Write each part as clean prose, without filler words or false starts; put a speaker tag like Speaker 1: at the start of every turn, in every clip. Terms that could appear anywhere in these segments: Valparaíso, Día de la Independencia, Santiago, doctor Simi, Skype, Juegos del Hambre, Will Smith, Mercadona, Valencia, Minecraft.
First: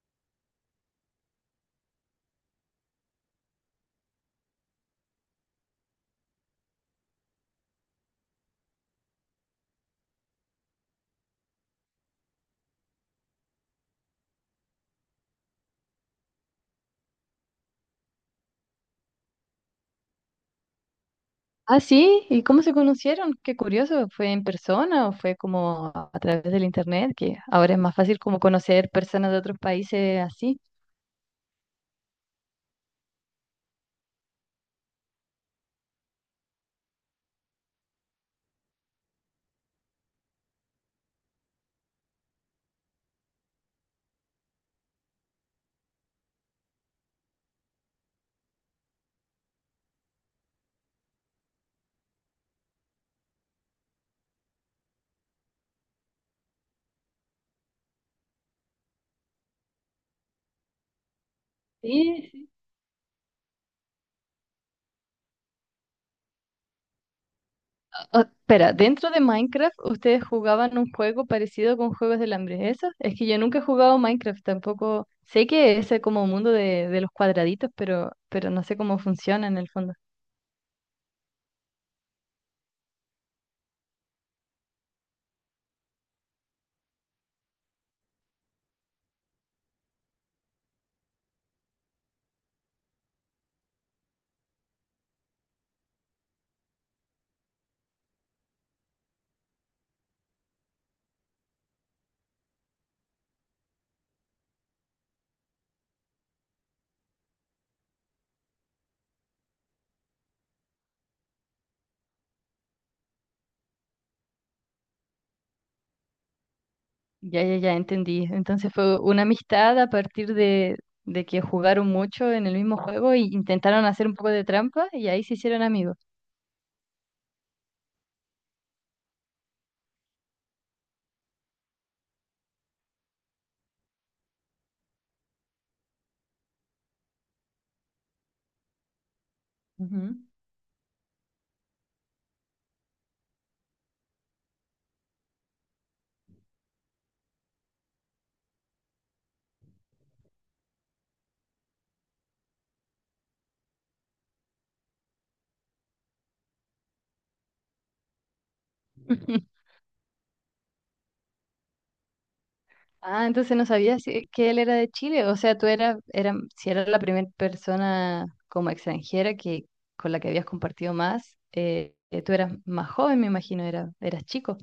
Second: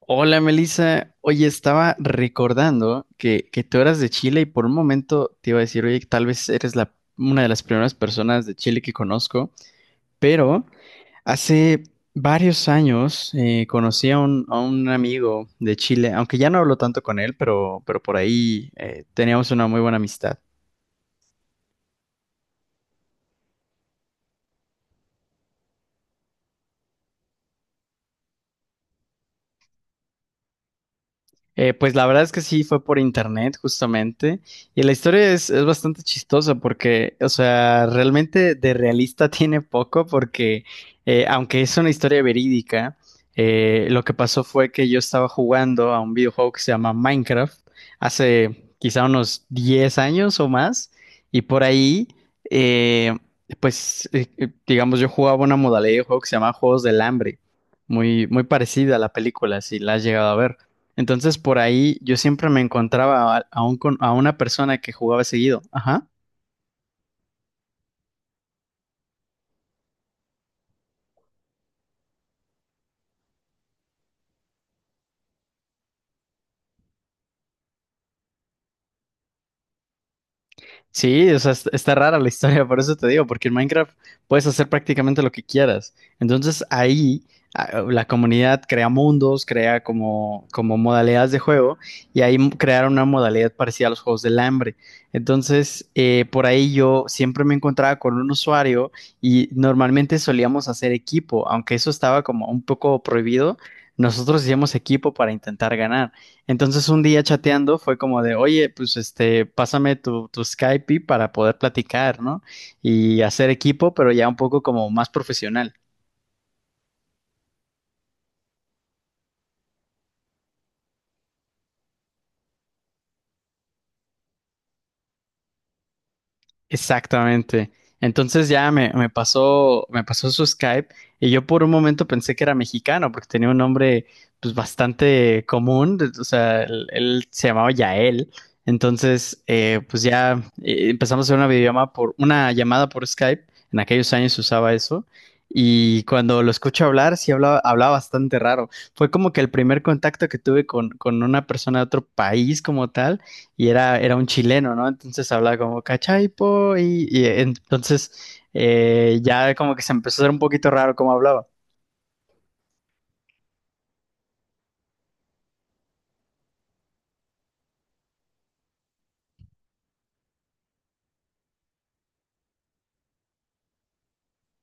Speaker 1: Hola Melissa, oye, estaba recordando que tú eras de Chile y por un momento te iba a decir, oye, tal vez una de las primeras personas de Chile que conozco, pero hace varios años conocí a a un amigo de Chile, aunque ya no hablo tanto con él, pero por ahí teníamos una muy buena amistad.
Speaker 2: Ah, sí, ¿y cómo se conocieron? Qué curioso, ¿fue en persona o fue como a través del internet? Que ahora es más fácil como conocer personas de otros países así.
Speaker 1: Pues la verdad es que sí, fue por internet justamente. Y la historia es bastante chistosa porque, o sea, realmente de realista tiene poco porque, aunque es una historia verídica, lo que pasó fue que yo estaba jugando a un videojuego que se llama Minecraft hace quizá unos 10 años o más. Y por ahí, eh, pues, digamos, yo jugaba una modalidad de juego que se llama Juegos del Hambre. Muy, muy parecida a la película, si la has llegado a ver. Entonces por ahí yo
Speaker 2: Sí,
Speaker 1: siempre
Speaker 2: sí.
Speaker 1: me encontraba a una persona que jugaba seguido. Ajá.
Speaker 2: O- espera, dentro de Minecraft ustedes jugaban un juego parecido con Juegos del Hambre, ¿eso? Es que yo nunca he jugado Minecraft, tampoco sé que es como mundo de los cuadraditos, pero no sé cómo funciona en el fondo.
Speaker 1: Sí, o sea, está rara la historia, por eso te digo, porque en Minecraft puedes hacer prácticamente lo que quieras. Entonces ahí la comunidad crea mundos, como modalidades de juego y ahí crearon una modalidad parecida a los juegos del hambre. Entonces, por ahí yo siempre me encontraba con un usuario y normalmente solíamos hacer equipo, aunque eso estaba como un poco prohibido, nosotros hacíamos equipo para intentar ganar. Entonces un día chateando fue como de, oye, pues este, pásame tu Skype para poder platicar, ¿no? Y hacer equipo, pero ya un poco como más profesional.
Speaker 2: Ya, ya, ya entendí. Entonces fue una amistad a partir de que jugaron mucho en el mismo juego e intentaron hacer un poco de trampa y ahí se hicieron amigos.
Speaker 1: Exactamente. Entonces ya me pasó su Skype y yo por un momento pensé que era mexicano porque tenía un nombre pues bastante común, de- o sea, él se llamaba Yael. Entonces, pues
Speaker 2: Ujú.
Speaker 1: ya empezamos a hacer una videollamada por una llamada por Skype. En aquellos años se usaba eso. Y cuando lo escucho hablar, sí hablaba bastante raro. Fue como que el primer contacto que tuve con una persona de otro país como tal y era un chileno, ¿no? Entonces hablaba como cachaipo y entonces ya como que se empezó a hacer un poquito raro cómo hablaba.
Speaker 2: Ah, entonces no sabías si- que él era de Chile. O sea, tú eras, era, si eras la primera persona como extranjera que, con la que habías compartido más, tú eras más joven, me imagino, era, eras chico.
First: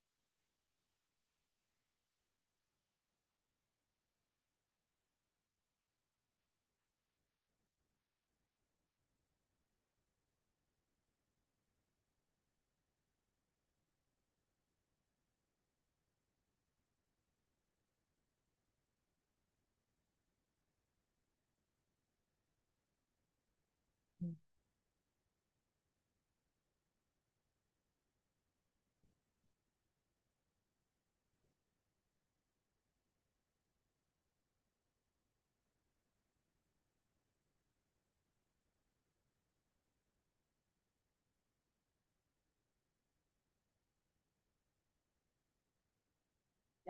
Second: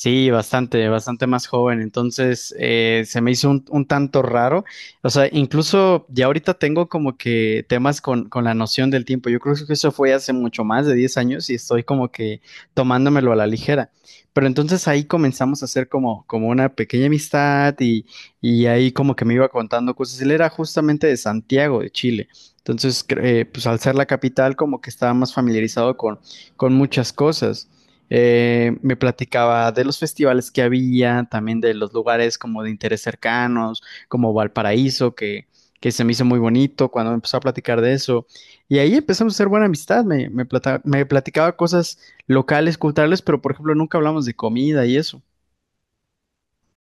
Speaker 1: Sí, bastante, bastante más joven. Entonces, se me hizo un tanto raro. O sea, incluso ya ahorita tengo como que temas con la noción del tiempo. Yo creo que eso fue hace mucho más de 10 años y estoy como que tomándomelo a la ligera. Pero entonces ahí comenzamos a hacer como, como una pequeña amistad y ahí como que me iba contando cosas. Él era justamente de Santiago, de Chile. Entonces, pues al ser la capital, como que estaba más familiarizado con muchas cosas. Me platicaba de los festivales que había, también de los lugares como de interés cercanos, como Valparaíso, que se me hizo muy bonito cuando me empezó a platicar de eso. Y ahí empezamos a hacer buena amistad, me platicaba cosas locales, culturales, pero por ejemplo nunca hablamos de comida y eso.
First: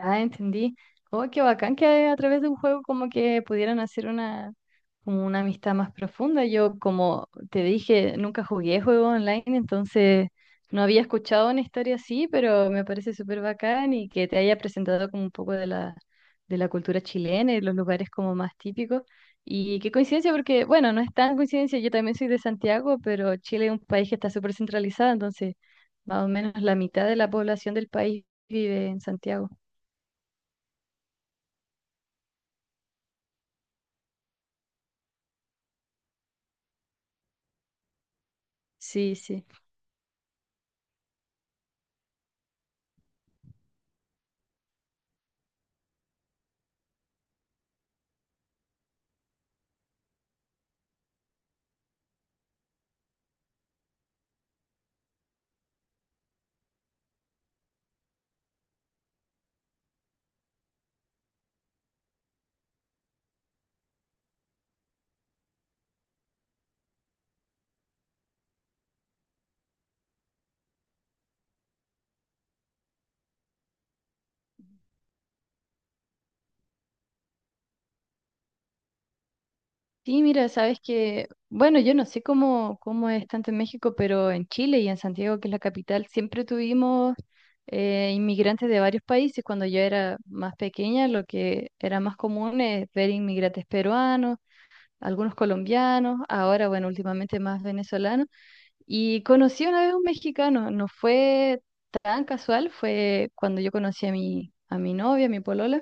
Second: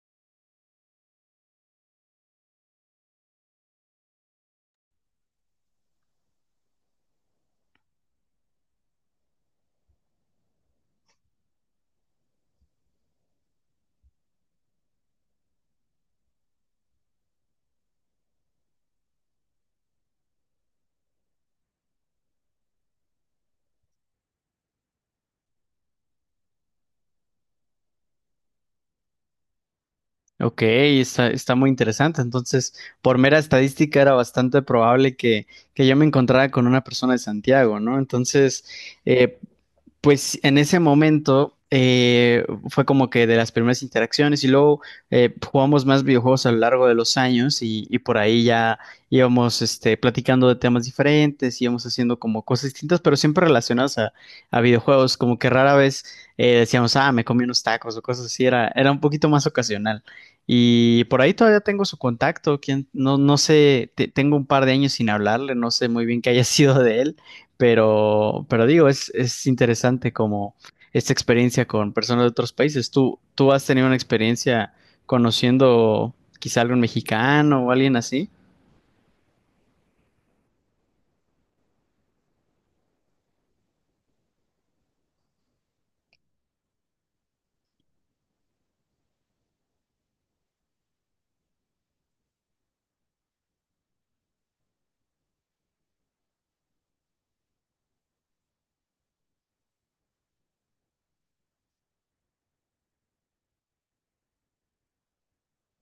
Speaker 2: Ya entendí. Oh, qué bacán que a través de un juego como que pudieran hacer una, como una amistad más profunda. Yo, como te dije, nunca jugué juego online, entonces no había escuchado una historia así, pero me parece súper bacán y que te haya presentado como un poco de la cultura chilena y los lugares como más típicos. Y qué coincidencia, porque bueno, no es tan coincidencia, yo también soy de Santiago, pero Chile es un país que está súper centralizado, entonces más o menos la mitad de la población del país vive en Santiago.
Speaker 1: Ok, está muy interesante. Entonces, por mera estadística era bastante probable que yo me encontrara con una persona de Santiago, ¿no? Entonces,
Speaker 2: Sí,
Speaker 1: eh,
Speaker 2: sí.
Speaker 1: pues en ese momento fue como que de las primeras interacciones y luego jugamos más videojuegos a lo largo de los años y por ahí ya íbamos este, platicando de temas diferentes, íbamos haciendo como cosas distintas, pero siempre relacionadas a videojuegos, como que rara vez decíamos, ah, me comí unos tacos o cosas así, era un poquito más ocasional. Y por ahí todavía tengo su contacto, quien, no, no sé, te- tengo un par de años sin hablarle, no sé muy bien qué haya sido de él, pero digo, es interesante como esta experiencia con personas de otros países. Tú has tenido una experiencia conociendo quizá algún mexicano o alguien así?
Speaker 2: Sí, mira, sabes que, bueno, yo no sé cómo, cómo es tanto en México, pero en Chile y en Santiago, que es la capital, siempre tuvimos inmigrantes de varios países. Cuando yo era más pequeña, lo que era más común es ver inmigrantes peruanos, algunos colombianos, ahora, bueno, últimamente más venezolanos. Y conocí una vez a un mexicano, no fue tan casual, fue cuando yo conocí a mi novia, a mi polola.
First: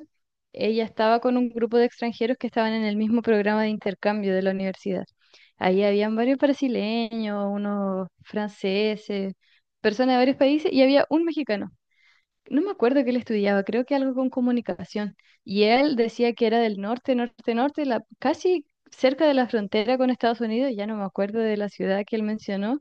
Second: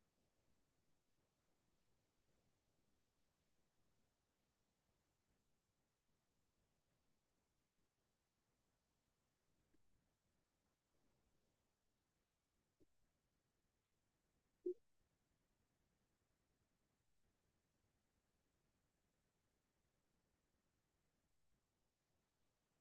Speaker 2: Ella estaba con un grupo de extranjeros que estaban en el mismo programa de intercambio de la universidad. Ahí habían varios brasileños, unos franceses, personas de varios países y había un mexicano. No me acuerdo que él estudiaba, creo que algo con comunicación. Y él decía que era del norte, norte, norte, la, casi cerca de la frontera con Estados Unidos, ya no me acuerdo de la ciudad que él mencionó,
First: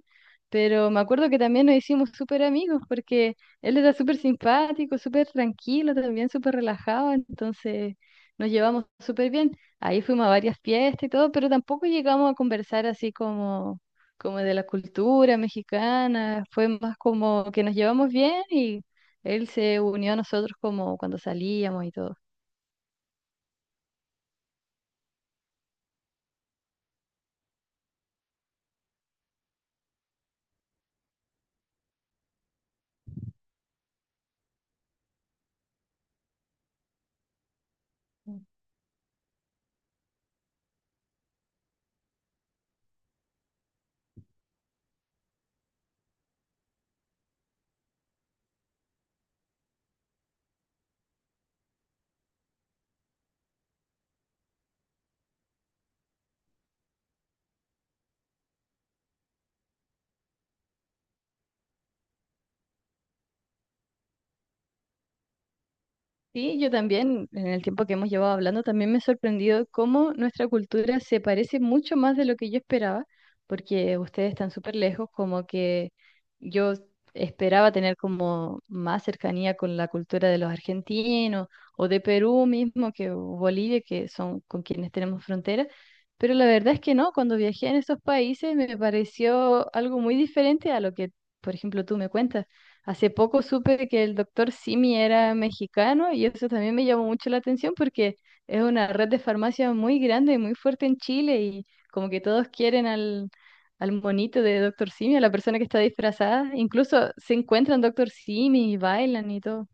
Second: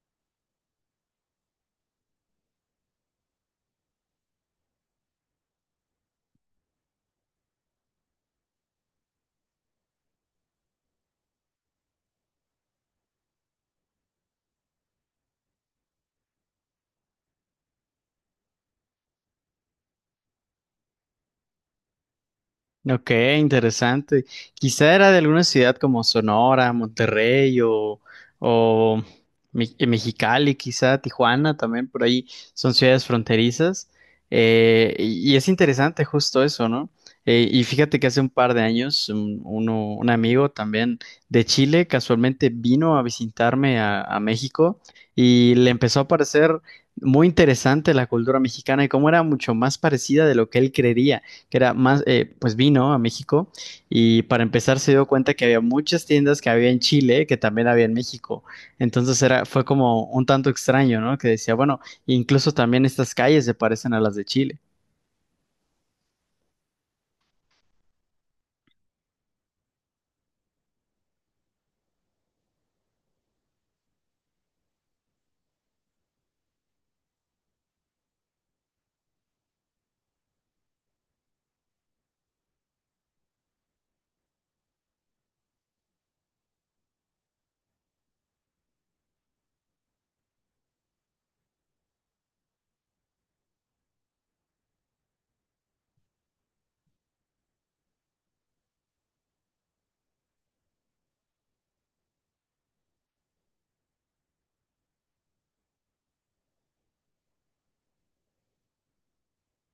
Speaker 2: pero me acuerdo que también nos hicimos súper amigos porque él era súper simpático, súper tranquilo, también súper relajado, entonces nos llevamos súper bien. Ahí fuimos a varias fiestas y todo, pero tampoco llegamos a conversar así como, como de la cultura mexicana, fue más como que nos llevamos bien y él se unió a nosotros como cuando salíamos y todo.
Speaker 1: Ok, interesante. Quizá era de alguna ciudad como Sonora, Monterrey o Mexicali, quizá Tijuana también, por ahí son ciudades fronterizas. Y es interesante justo eso, ¿no? Y fíjate que hace un par de años un amigo también de Chile casualmente vino a visitarme a México y le empezó a parecer muy interesante la cultura mexicana y cómo era mucho más parecida de lo que él creería que era más, pues vino a México y para empezar se dio cuenta que había muchas tiendas que había en Chile que también había en México. Entonces fue como un tanto extraño, ¿no? Que decía, bueno, incluso también estas calles se parecen a las de Chile.
Speaker 2: Sí, yo también, en el tiempo que hemos llevado hablando, también me he sorprendido cómo nuestra cultura se parece mucho más de lo que yo esperaba, porque ustedes están súper lejos, como que yo esperaba tener como más cercanía con la cultura de los argentinos o de Perú mismo, que o Bolivia, que son con quienes tenemos frontera, pero la verdad es que no, cuando viajé en esos países me pareció algo muy diferente a lo que, por ejemplo, tú me cuentas. Hace poco supe que el doctor Simi era mexicano y eso también me llamó mucho la atención porque es una red de farmacia muy grande y muy fuerte en Chile y como que todos quieren al, al monito de doctor Simi, a la persona que está disfrazada. Incluso se encuentran doctor Simi y bailan y todo.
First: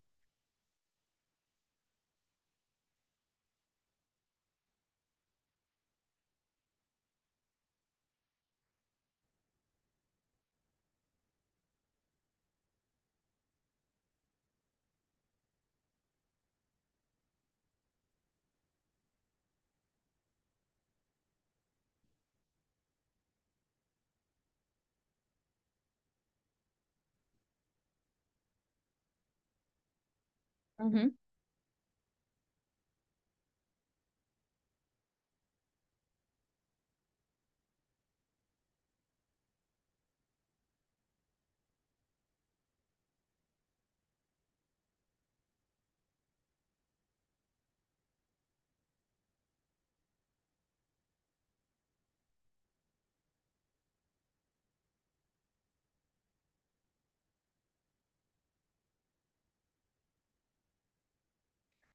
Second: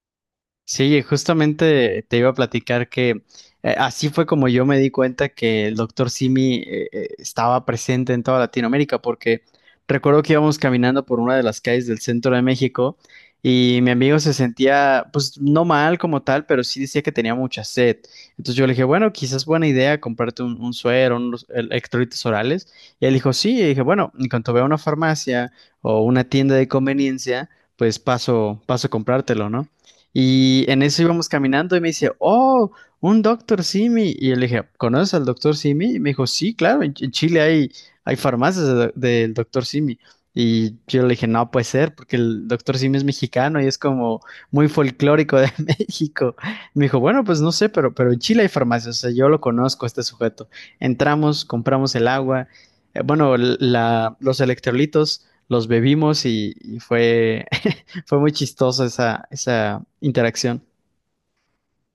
Speaker 1: Sí, justamente te iba a platicar que así fue como yo me di cuenta que el doctor Simi estaba presente en toda Latinoamérica, porque recuerdo que íbamos caminando por una de las calles del centro de México y mi amigo se sentía, pues no mal como tal, pero sí decía que tenía mucha sed. Entonces yo le dije, bueno, quizás buena idea comprarte un suero, unos electrolitos orales. Y él dijo, sí, y dije, bueno, en cuanto vea una farmacia o una tienda de conveniencia, pues paso a comprártelo, ¿no? Y en eso
Speaker 2: Ujú.
Speaker 1: íbamos caminando y me dice, oh, un doctor Simi. Y yo le dije, ¿conoces al doctor Simi? Y me dijo, sí, claro, en en Chile hay farmacias de del doctor Simi. Y yo le dije, no puede ser, porque el doctor Simi es mexicano y es como muy folclórico de México. Y me dijo, bueno, pues no sé, pero en Chile hay farmacias, o sea, yo lo conozco, a este sujeto. Entramos, compramos el agua, bueno, los electrolitos, los bebimos y fue fue muy chistoso esa, esa interacción.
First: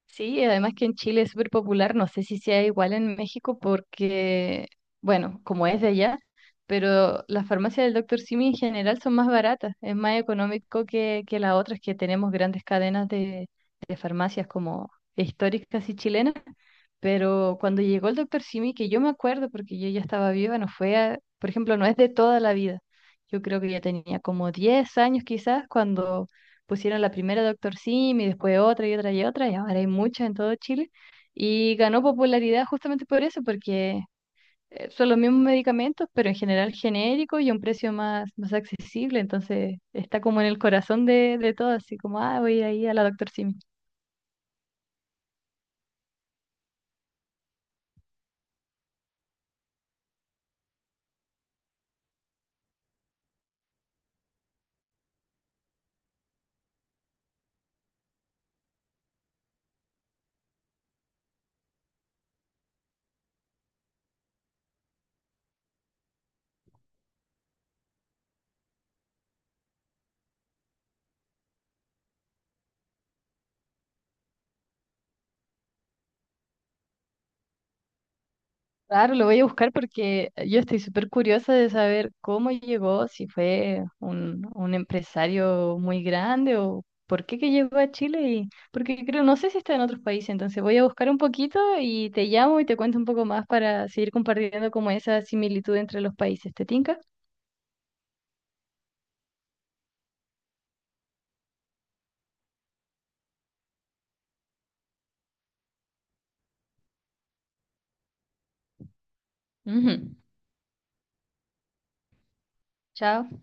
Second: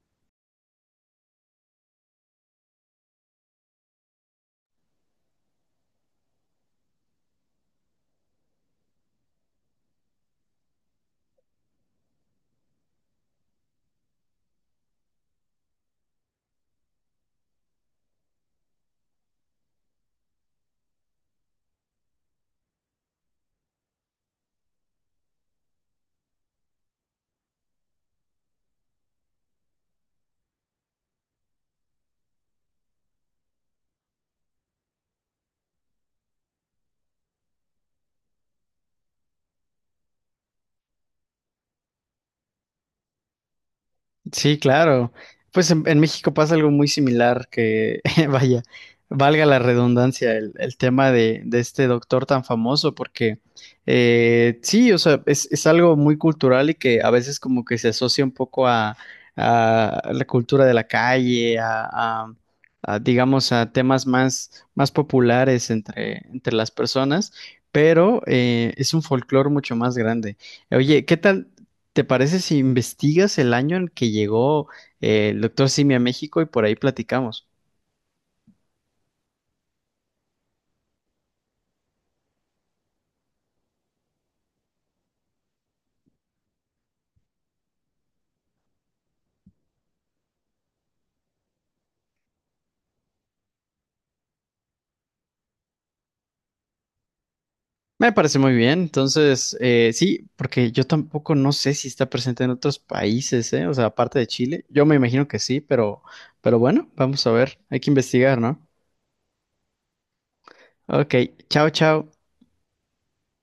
Speaker 2: Sí, además que en Chile es súper popular, no sé si sea igual en México porque, bueno, como es de allá, pero las farmacias del doctor Simi en general son más baratas, es más económico que las otras que tenemos grandes cadenas de farmacias como históricas y chilenas. Pero cuando llegó el doctor Simi, que yo me acuerdo porque yo ya estaba viva, no fue, a- por ejemplo, no es de toda la vida. Yo creo que ya tenía como 10 años quizás cuando pusieron la primera doctor Simi, después otra y otra y otra, y ahora hay muchas en todo Chile. Y ganó popularidad justamente por eso, porque son los mismos medicamentos, pero en general genéricos y a un precio más, más accesible. Entonces está como en el corazón de todo, así como, ah, voy a ir ahí a la doctor Simi.
Speaker 1: Sí, claro. Pues en México pasa algo muy similar que, vaya, valga la redundancia, el tema de este doctor tan famoso, porque sí, o sea, es algo muy cultural y que a veces como que se asocia un poco a la cultura de la calle, a- a digamos, a temas más, más populares entre las personas, pero es un folclore mucho más grande. Oye, ¿qué tal? ¿Te parece si investigas el año en que llegó el doctor Simi a México y por ahí platicamos?
Speaker 2: Claro, lo voy a buscar porque yo estoy súper curiosa de saber cómo llegó, si fue un empresario muy grande o por qué que llegó a Chile y porque creo, no sé si está en otros países, entonces voy a buscar un poquito y te llamo y te cuento un poco más para seguir compartiendo como esa similitud entre los países. ¿Te tinca?
Speaker 1: Me parece muy bien. Entonces, sí, porque yo tampoco no sé si está presente en otros países, ¿eh? O sea, aparte de Chile. Yo me imagino que sí, pero bueno, vamos a ver. Hay que investigar, ¿no?
Speaker 2: Ujú.
Speaker 1: Ok, chao, chao.
Speaker 2: Chao.